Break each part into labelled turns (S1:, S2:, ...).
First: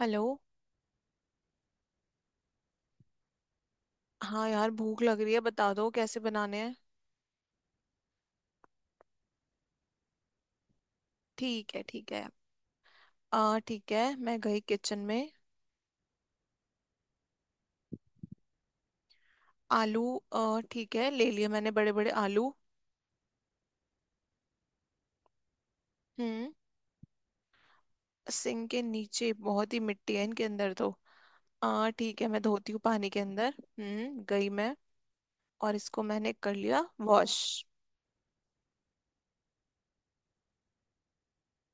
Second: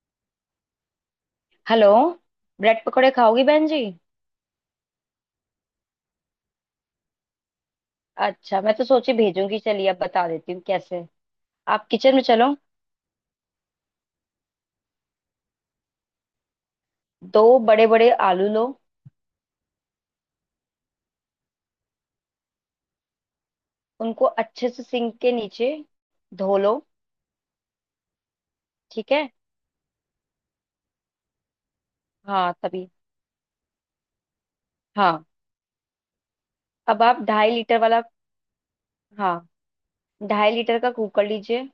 S1: Hello.
S2: Hello. Bread पकौड़े खाओगी बहन जी।
S1: हाँ यार, भूख लग रही है, बता दो कैसे बनाने हैं।
S2: अच्छा, मैं तो सोची भेजूंगी, चलिए अब बता देती हूँ कैसे।
S1: ठीक है,
S2: आप
S1: ठीक
S2: किचन में
S1: है।
S2: चलो।
S1: आ ठीक है, मैं गई किचन में।
S2: दो बड़े बड़े आलू लो।
S1: आलू। आ ठीक है, ले लिए मैंने बड़े बड़े आलू।
S2: उनको अच्छे से सिंक के नीचे
S1: हम्म।
S2: धो लो।
S1: सिंक के
S2: ठीक है।
S1: नीचे बहुत ही मिट्टी है इनके अंदर तो। आ ठीक है, मैं
S2: हाँ
S1: धोती हूँ
S2: तभी।
S1: पानी के अंदर। हम्म, गई मैं।
S2: हाँ,
S1: और इसको मैंने कर लिया
S2: अब आप
S1: वॉश।
S2: 2.5 लीटर वाला। हाँ, 2.5 लीटर का कुकर लीजिए।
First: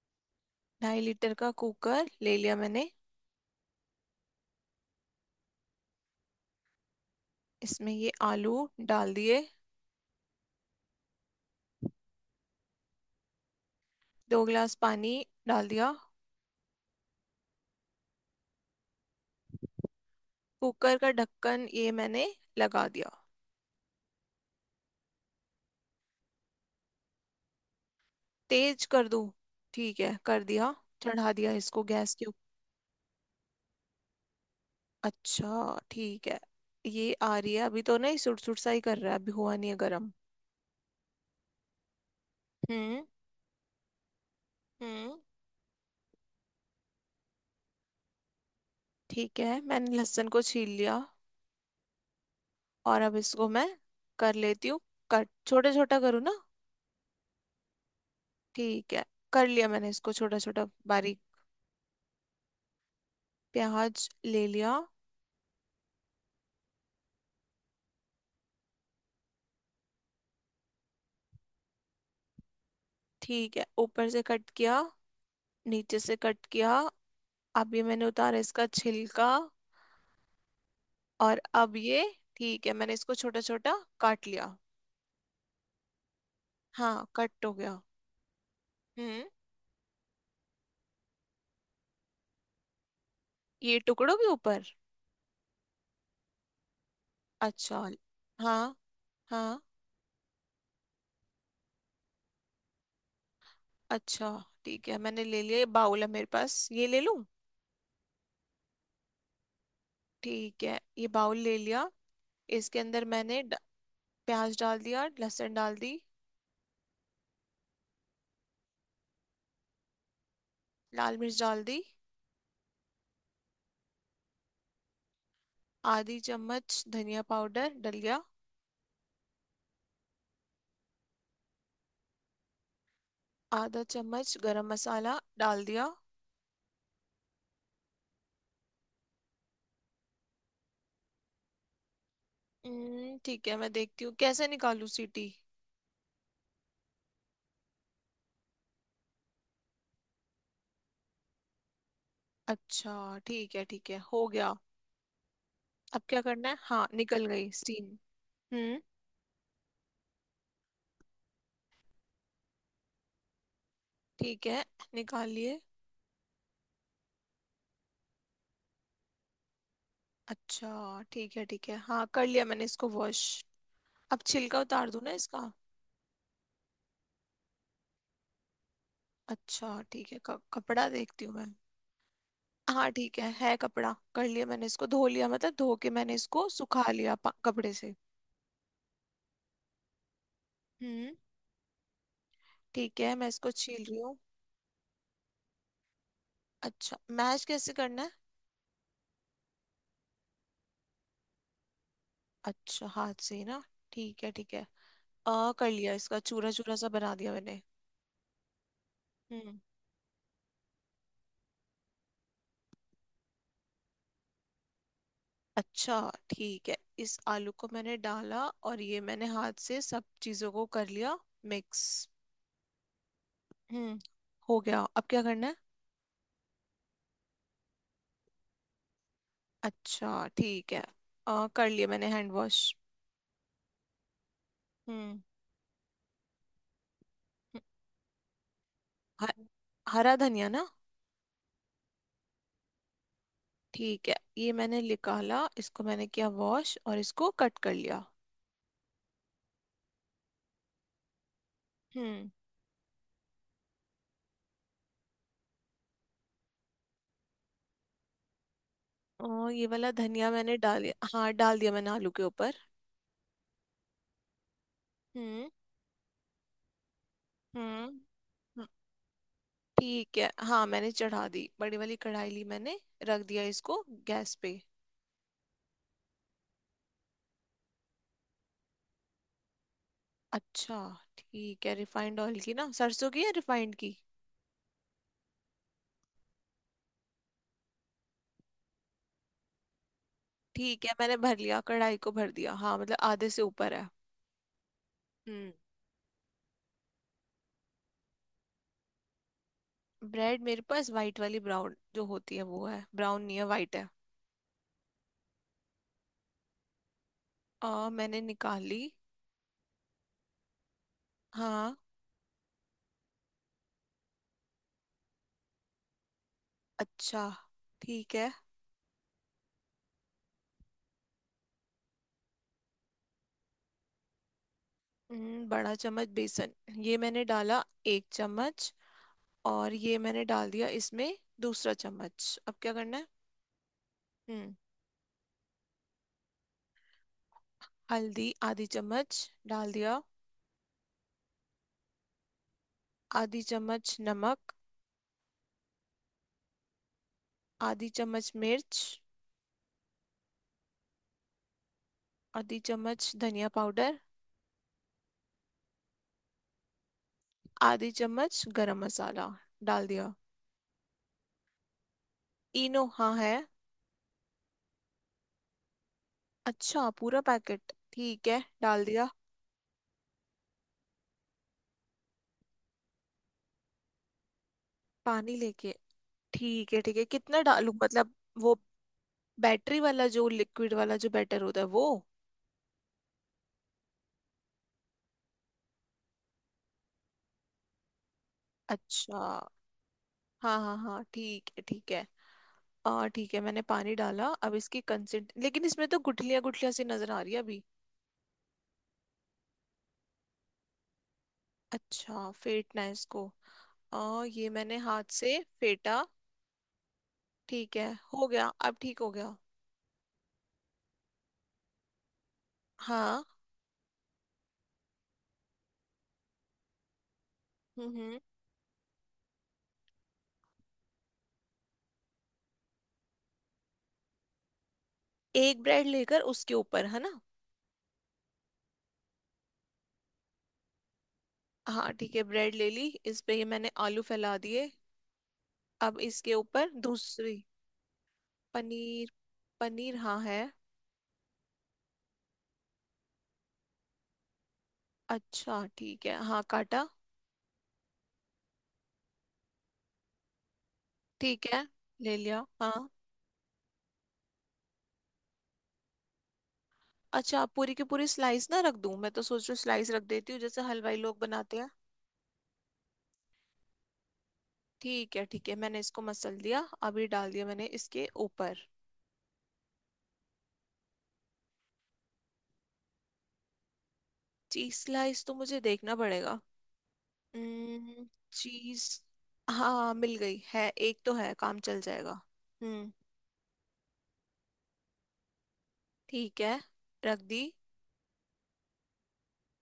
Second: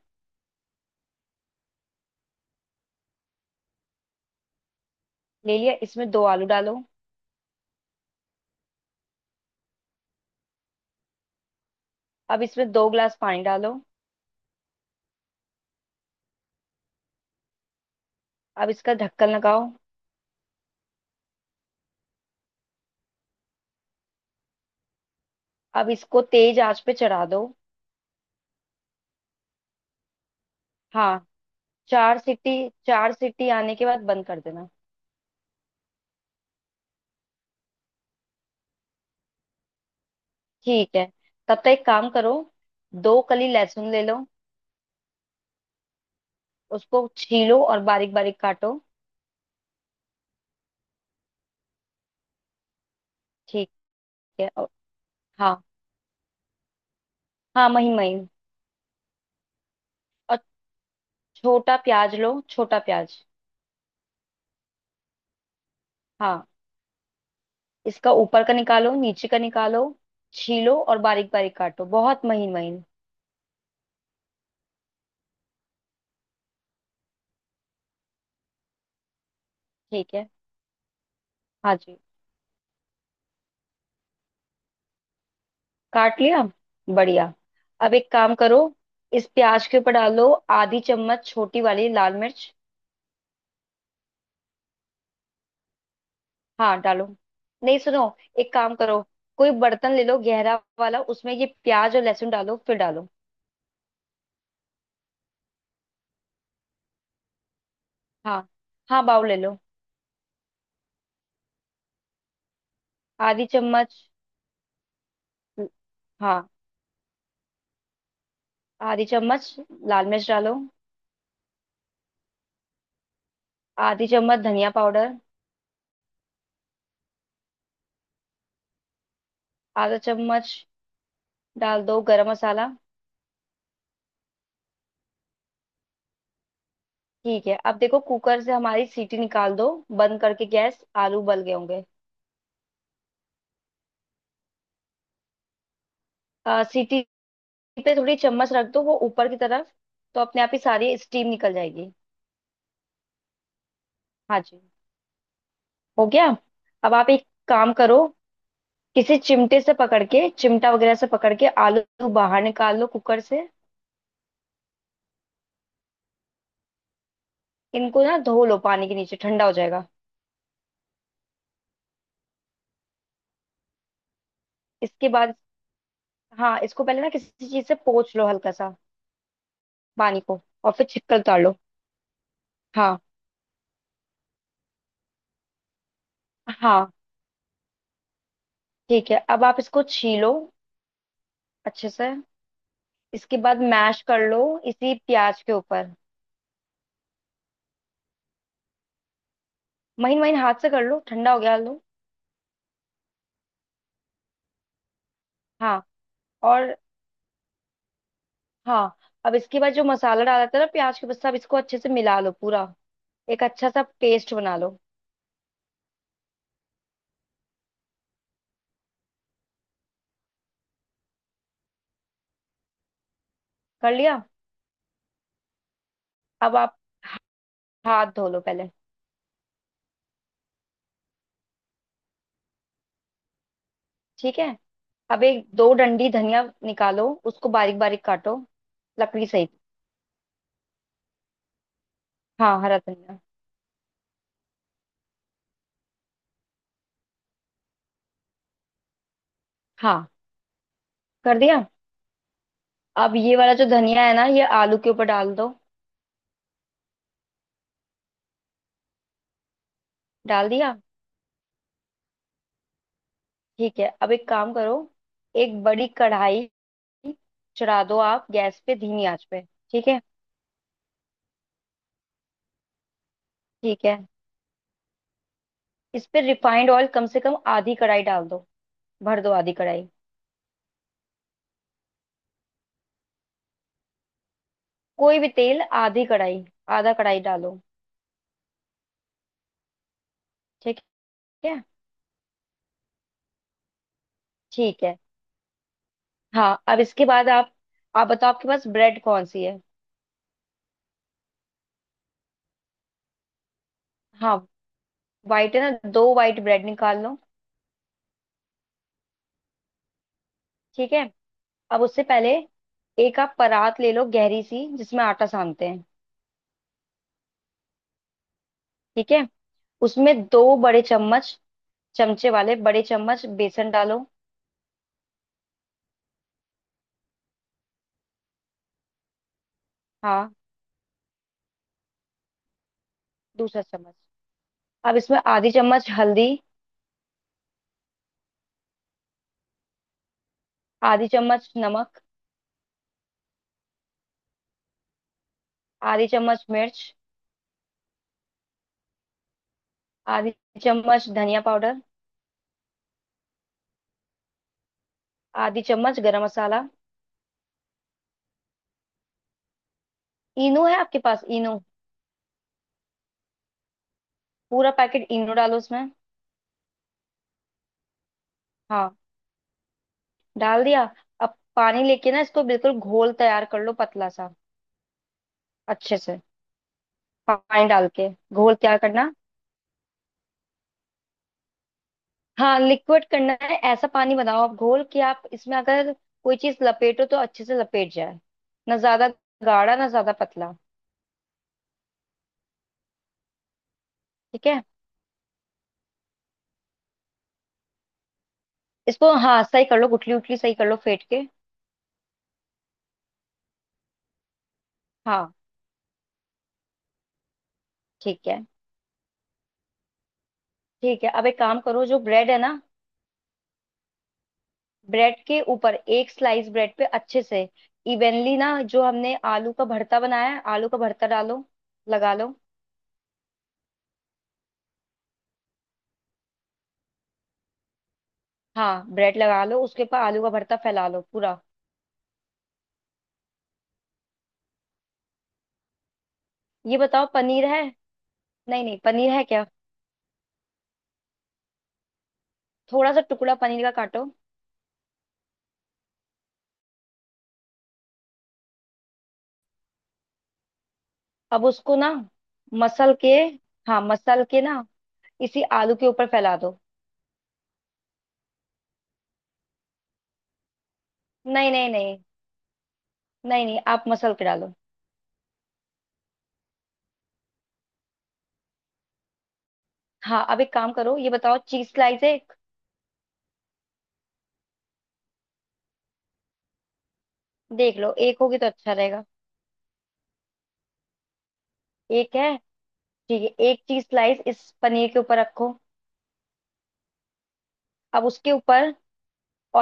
S1: ढाई लीटर का कुकर ले लिया मैंने।
S2: ले लिया, इसमें दो आलू डालो।
S1: इसमें ये आलू डाल दिए।
S2: अब इसमें 2 ग्लास पानी डालो।
S1: दो गिलास पानी डाल दिया।
S2: अब इसका ढक्कन लगाओ।
S1: कुकर का ढक्कन ये मैंने लगा दिया।
S2: अब इसको तेज आंच पे चढ़ा दो।
S1: तेज कर दूं? ठीक है, कर दिया।
S2: हाँ,
S1: चढ़ा दिया इसको गैस
S2: चार
S1: के ऊपर।
S2: सीटी 4 सीटी आने के बाद बंद कर देना।
S1: अच्छा ठीक है। ये आ रही है अभी तो नहीं, सुट सुट सा ही कर रहा है, अभी हुआ नहीं है गर्म।
S2: ठीक है, तब तक एक काम करो।
S1: हम्म।
S2: दो कली लहसुन ले लो।
S1: हम्म।
S2: उसको छीलो और बारीक बारीक काटो।
S1: ठीक है, मैंने लहसुन को छील लिया, और अब इसको मैं
S2: ठीक
S1: कर
S2: है
S1: लेती हूँ। कट
S2: हाँ,
S1: छोटा छोटा करूँ ना?
S2: हाँ महीन महीन।
S1: ठीक है, कर लिया मैंने इसको छोटा
S2: और
S1: छोटा बारीक।
S2: छोटा प्याज लो, छोटा प्याज।
S1: प्याज ले लिया।
S2: हाँ, इसका ऊपर का निकालो, नीचे का निकालो। छीलो और बारीक बारीक काटो, बहुत महीन महीन।
S1: ठीक है, ऊपर से कट किया, नीचे से कट किया, अब ये मैंने उतारा इसका छिलका।
S2: ठीक है।
S1: और
S2: हाँ
S1: अब
S2: जी।
S1: ये, ठीक है मैंने इसको छोटा छोटा काट लिया।
S2: काट लिया।
S1: हाँ,
S2: बढ़िया।
S1: कट हो गया।
S2: अब एक काम करो,
S1: हम्म।
S2: इस प्याज के ऊपर डालो आधी चम्मच छोटी वाली लाल मिर्च।
S1: ये टुकड़ों के ऊपर?
S2: हाँ डालो। नहीं
S1: अच्छा।
S2: सुनो, एक
S1: हाँ।
S2: काम करो। कोई
S1: हाँ।
S2: बर्तन ले लो गहरा वाला, उसमें ये प्याज और लहसुन डालो, फिर डालो।
S1: अच्छा ठीक है, मैंने ले लिया, ये बाउल है मेरे पास, ये ले लूं?
S2: हाँ हाँ, बाउल ले लो।
S1: ठीक है, ये बाउल ले लिया। इसके अंदर मैंने
S2: आधी चम्मच।
S1: प्याज डाल दिया, लहसुन डाल दी।
S2: हाँ, आधी चम्मच लाल मिर्च डालो।
S1: लाल मिर्च डाल दी।
S2: आधी चम्मच धनिया पाउडर।
S1: आधी चम्मच धनिया पाउडर डल गया।
S2: आधा चम्मच डाल दो गरम मसाला।
S1: आधा चम्मच गरम मसाला डाल दिया।
S2: ठीक है, अब देखो कुकर से हमारी सीटी निकाल दो। बंद करके गैस, आलू उबल गए होंगे।
S1: ठीक है, मैं देखती हूँ कैसे निकालूं सीटी।
S2: सीटी पे थोड़ी चम्मच रख दो वो ऊपर की तरफ, तो अपने आप ही सारी स्टीम निकल जाएगी।
S1: अच्छा ठीक है, ठीक है, हो
S2: हाँ
S1: गया।
S2: जी,
S1: अब
S2: हो
S1: क्या
S2: गया।
S1: करना है? हाँ,
S2: अब आप
S1: निकल
S2: एक
S1: गई
S2: काम
S1: स्टीम।
S2: करो।
S1: हम्म।
S2: किसी चिमटे से पकड़ के, चिमटा वगैरह से पकड़ के आलू बाहर निकाल लो कुकर से।
S1: ठीक है, निकाल लिए।
S2: इनको ना धो लो पानी के नीचे, ठंडा हो जाएगा।
S1: अच्छा ठीक है, ठीक है, हाँ कर लिया मैंने इसको वॉश। अब छिलका उतार दूं
S2: इसके
S1: ना
S2: बाद
S1: इसका?
S2: हाँ, इसको पहले ना किसी चीज से पोंछ लो हल्का सा
S1: अच्छा ठीक है,
S2: पानी को, और फिर
S1: कपड़ा
S2: छिक्कर
S1: देखती हूँ
S2: उतार
S1: मैं।
S2: लो।
S1: हाँ
S2: हाँ
S1: ठीक है कपड़ा, कर लिया मैंने, इसको धो लिया, मतलब धो के मैंने इसको सुखा
S2: हाँ।
S1: लिया कपड़े से।
S2: ठीक है, अब आप इसको छीलो
S1: हम्म।
S2: अच्छे से।
S1: ठीक है, मैं
S2: इसके
S1: इसको
S2: बाद
S1: छील रही
S2: मैश
S1: हूँ।
S2: कर लो, इसी प्याज के ऊपर।
S1: अच्छा, मैश कैसे करना है?
S2: महीन महीन हाथ से कर लो, ठंडा हो गया आलू।
S1: अच्छा, हाथ से ही ना? ठीक है, ठीक है। आ कर
S2: हाँ
S1: लिया, इसका चूरा चूरा
S2: और
S1: सा बना दिया मैंने।
S2: हाँ, अब
S1: हम्म।
S2: इसके बाद जो मसाला डाला था ना प्याज के ऊपर, सब इसको अच्छे से मिला लो पूरा। एक अच्छा सा पेस्ट बना लो।
S1: अच्छा ठीक है, इस आलू को मैंने डाला, और ये मैंने हाथ से सब चीजों को कर लिया मिक्स।
S2: कर
S1: हम्म।
S2: लिया।
S1: हो गया, अब क्या करना है?
S2: अब आप हाथ धो लो पहले।
S1: अच्छा ठीक है। कर लिया मैंने हैंड वॉश।
S2: ठीक है,
S1: हम्म।
S2: अब एक दो डंडी धनिया निकालो, उसको
S1: हम्म,
S2: बारीक बारीक काटो, लकड़ी
S1: ह-
S2: सहित।
S1: हरा धनिया ना?
S2: हाँ, हरा धनिया।
S1: ठीक है, ये मैंने निकाला, इसको मैंने किया वॉश और इसको कट कर लिया।
S2: हाँ, कर दिया।
S1: हम्म।
S2: अब ये वाला जो धनिया है ना, ये आलू के ऊपर डाल दो।
S1: ओ, ये वाला धनिया
S2: डाल
S1: मैंने
S2: दिया।
S1: डाल, हाँ डाल दिया मैंने आलू के ऊपर।
S2: ठीक है, अब एक काम करो।
S1: हम्म।
S2: एक बड़ी कढ़ाई चढ़ा दो आप गैस
S1: हम्म।
S2: पे, धीमी आंच पे। ठीक है।
S1: ठीक है, हाँ मैंने चढ़ा दी, बड़ी वाली कढ़ाई ली मैंने, रख दिया इसको
S2: ठीक है,
S1: गैस पे।
S2: इस पे रिफाइंड ऑयल कम से कम आधी कढ़ाई डाल दो। भर दो आधी कढ़ाई।
S1: अच्छा ठीक है, रिफाइंड ऑयल की ना सरसों की, या रिफाइंड की?
S2: कोई भी तेल, आधी कढ़ाई, आधा कढ़ाई डालो। ठीक
S1: ठीक है, मैंने भर लिया,
S2: है।
S1: कढ़ाई को भर दिया, हाँ मतलब आधे से ऊपर है।
S2: ठीक है।
S1: हम्म।
S2: हाँ, अब इसके बाद आप बताओ आपके पास ब्रेड कौन सी है।
S1: ब्रेड मेरे पास वाइट वाली, ब्राउन जो होती है वो है, ब्राउन नहीं है, वाइट है।
S2: हाँ, वाइट है ना, दो वाइट ब्रेड निकाल लो।
S1: मैंने निकाली।
S2: ठीक है,
S1: हाँ।
S2: अब उससे पहले एक आप परात ले लो गहरी सी, जिसमें आटा सानते हैं।
S1: अच्छा ठीक है।
S2: ठीक है, उसमें दो बड़े चम्मच, चमचे वाले बड़े चम्मच बेसन डालो।
S1: बड़ा चम्मच बेसन, ये मैंने डाला एक चम्मच, और ये मैंने
S2: हाँ,
S1: डाल दिया इसमें दूसरा चम्मच, अब क्या करना है?
S2: दूसरा चम्मच।
S1: हम्म,
S2: अब इसमें आधी चम्मच हल्दी,
S1: हल्दी आधी चम्मच डाल दिया।
S2: आधी चम्मच नमक,
S1: आधी चम्मच नमक।
S2: आधी चम्मच मिर्च,
S1: आधी चम्मच मिर्च।
S2: आधी चम्मच धनिया पाउडर,
S1: आधी चम्मच धनिया पाउडर।
S2: आधी चम्मच गरम मसाला।
S1: आधी चम्मच गरम मसाला डाल दिया।
S2: इनो है आपके पास, इनो?
S1: इनो हाँ है।
S2: पूरा पैकेट इनो डालो उसमें।
S1: अच्छा पूरा पैकेट, ठीक है डाल
S2: हाँ,
S1: दिया।
S2: डाल दिया। अब पानी लेके ना इसको बिल्कुल घोल तैयार कर लो, पतला सा,
S1: पानी लेके
S2: अच्छे से।
S1: ठीक है, ठीक है, कितना
S2: पानी
S1: डालूं
S2: डाल के
S1: मतलब?
S2: घोल
S1: वो
S2: तैयार करना।
S1: बैटरी वाला, जो लिक्विड वाला जो बैटर होता है वो?
S2: हाँ, लिक्विड करना है, ऐसा पानी बनाओ आप घोल कि आप इसमें अगर कोई चीज लपेटो तो अच्छे से लपेट जाए। ना ज्यादा
S1: अच्छा।
S2: गाढ़ा, ना ज्यादा पतला।
S1: हाँ हाँ हाँ, ठीक है ठीक है। आ ठीक है, मैंने पानी डाला,
S2: ठीक
S1: अब
S2: है,
S1: इसकी कंसिस्ट, लेकिन इसमें तो गुठलियां गुठलियां सी नजर आ रही है अभी।
S2: इसको हाँ सही कर लो, गुठली उठली सही कर लो फेंट के।
S1: अच्छा, फेटना है इसको? ये मैंने हाथ
S2: हाँ।
S1: से फेटा। ठीक है। हो
S2: ठीक है।
S1: गया, अब ठीक हो गया।
S2: ठीक है, अब एक काम करो, जो ब्रेड है ना,
S1: हाँ।
S2: ब्रेड के ऊपर, एक स्लाइस ब्रेड पे अच्छे से
S1: हम्म। हम्म।
S2: इवनली ना, जो हमने आलू का भरता बनाया है आलू का भरता डालो, लगा लो।
S1: एक ब्रेड लेकर उसके ऊपर है ना?
S2: हाँ, ब्रेड लगा लो, उसके ऊपर आलू का भरता फैला लो पूरा।
S1: हाँ ठीक है, ब्रेड ले ली, इस पे ये मैंने आलू फैला दिए, अब इसके ऊपर
S2: ये बताओ
S1: दूसरी।
S2: पनीर है, नहीं नहीं,
S1: पनीर?
S2: पनीर है क्या?
S1: पनीर हाँ है।
S2: थोड़ा सा टुकड़ा पनीर का काटो।
S1: अच्छा ठीक है, हाँ काटा।
S2: अब
S1: ठीक है,
S2: उसको ना
S1: ले लिया हाँ।
S2: मसल के, हाँ मसल के ना, इसी आलू के ऊपर फैला दो।
S1: अच्छा, पूरी की पूरी स्लाइस ना रख दूं? मैं तो सोच रही हूँ स्लाइस रख देती हूँ, जैसे हलवाई लोग
S2: नहीं
S1: बनाते
S2: नहीं
S1: हैं।
S2: नहीं, नहीं नहीं, आप मसल के डालो।
S1: ठीक है, ठीक है, मैंने इसको मसल दिया, अभी डाल दिया मैंने इसके ऊपर।
S2: हाँ, अब एक काम करो, ये बताओ चीज स्लाइस है एक?
S1: चीज स्लाइस तो मुझे देखना पड़ेगा।
S2: देख लो, एक होगी तो अच्छा
S1: चीज,
S2: रहेगा।
S1: हाँ मिल गई है, एक तो है, काम चल
S2: एक
S1: जाएगा।
S2: है।
S1: हम्म।
S2: ठीक है, एक चीज स्लाइस इस पनीर के ऊपर रखो।
S1: ठीक है, रख दी।
S2: अब उसके ऊपर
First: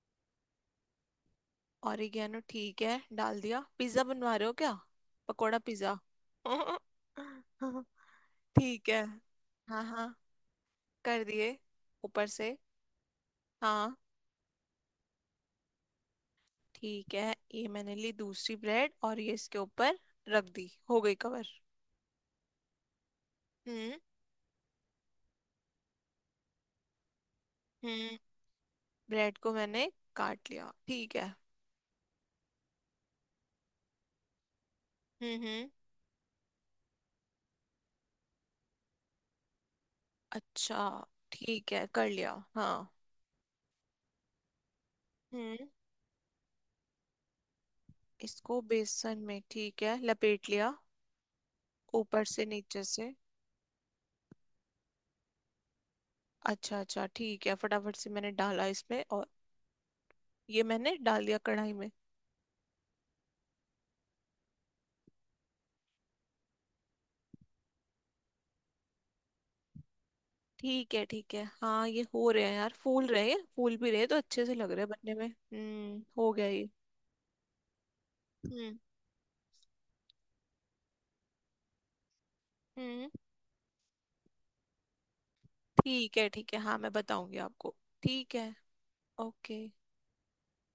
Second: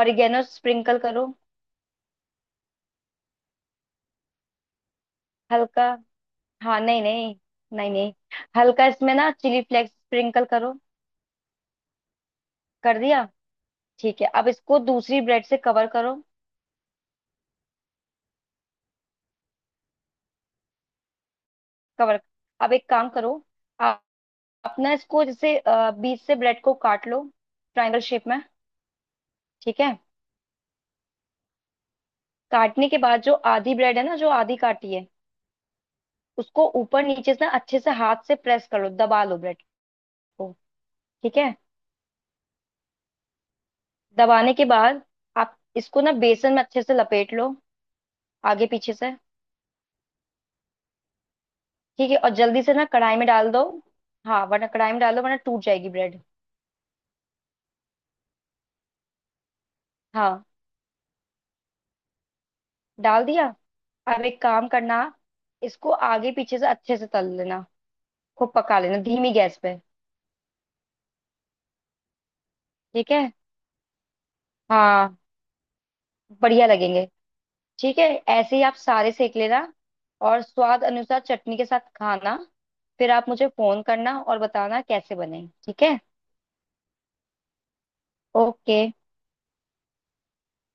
S2: ऑरिगेनो स्प्रिंकल करो।
S1: ऑरिगेनो ठीक है डाल दिया। पिज्जा बनवा रहे हो क्या? पकोड़ा
S2: हल्का।
S1: पिज्जा।
S2: हाँ नहीं नहीं, नहीं नहीं, हल्का
S1: ठीक है,
S2: इसमें ना चिली
S1: हाँ
S2: फ्लेक्स
S1: हाँ,
S2: स्प्रिंकल करो।
S1: कर दिए ऊपर से।
S2: कर दिया।
S1: हाँ।
S2: ठीक है, अब इसको दूसरी ब्रेड से कवर करो।
S1: ठीक है, ये मैंने ली दूसरी ब्रेड, और ये इसके ऊपर रख दी, हो गई कवर।
S2: कवर, अब एक काम करो,
S1: हम्म।
S2: आप अपना इसको जैसे बीच से ब्रेड को काट लो, ट्रायंगल
S1: हम्म,
S2: शेप में।
S1: ब्रेड को
S2: ठीक
S1: मैंने
S2: है,
S1: काट लिया, ठीक है।
S2: काटने के बाद जो आधी ब्रेड है ना, जो आधी काटी है,
S1: हम्म। हम्म।
S2: उसको ऊपर नीचे से ना अच्छे से हाथ से प्रेस कर लो, दबा लो ब्रेड को।
S1: अच्छा
S2: ठीक है,
S1: ठीक है, कर लिया हाँ।
S2: दबाने के बाद आप
S1: हम्म।
S2: इसको ना बेसन में अच्छे से लपेट लो,
S1: इसको
S2: आगे पीछे से।
S1: बेसन में, ठीक है लपेट लिया।
S2: ठीक है,
S1: ऊपर
S2: और
S1: से
S2: जल्दी से
S1: नीचे
S2: ना
S1: से।
S2: कढ़ाई में डाल दो, हाँ वरना, कढ़ाई में डाल दो वरना टूट जाएगी ब्रेड।
S1: अच्छा अच्छा ठीक है, फटाफट से मैंने डाला इसमें, और
S2: हाँ,
S1: ये मैंने डाल दिया कढ़ाई में।
S2: डाल दिया। अब एक काम करना, इसको आगे पीछे से अच्छे से तल लेना, खूब पका लेना धीमी गैस पे।
S1: ठीक है, ठीक है, हाँ ये हो रहे हैं यार, फूल
S2: ठीक
S1: रहे
S2: है।
S1: हैं, फूल भी रहे तो अच्छे से लग रहे हैं बनने
S2: हाँ,
S1: में। हम्म। हो गया
S2: बढ़िया
S1: ये।
S2: लगेंगे। ठीक है, ऐसे ही आप
S1: हम्म।
S2: सारे सेक लेना, और स्वाद अनुसार चटनी के साथ खाना।
S1: हम्म।
S2: फिर आप मुझे फोन करना और बताना कैसे बने, ठीक है।
S1: ठीक है, ठीक है, हाँ मैं बताऊंगी आपको। ठीक है।
S2: ओके।
S1: ओके।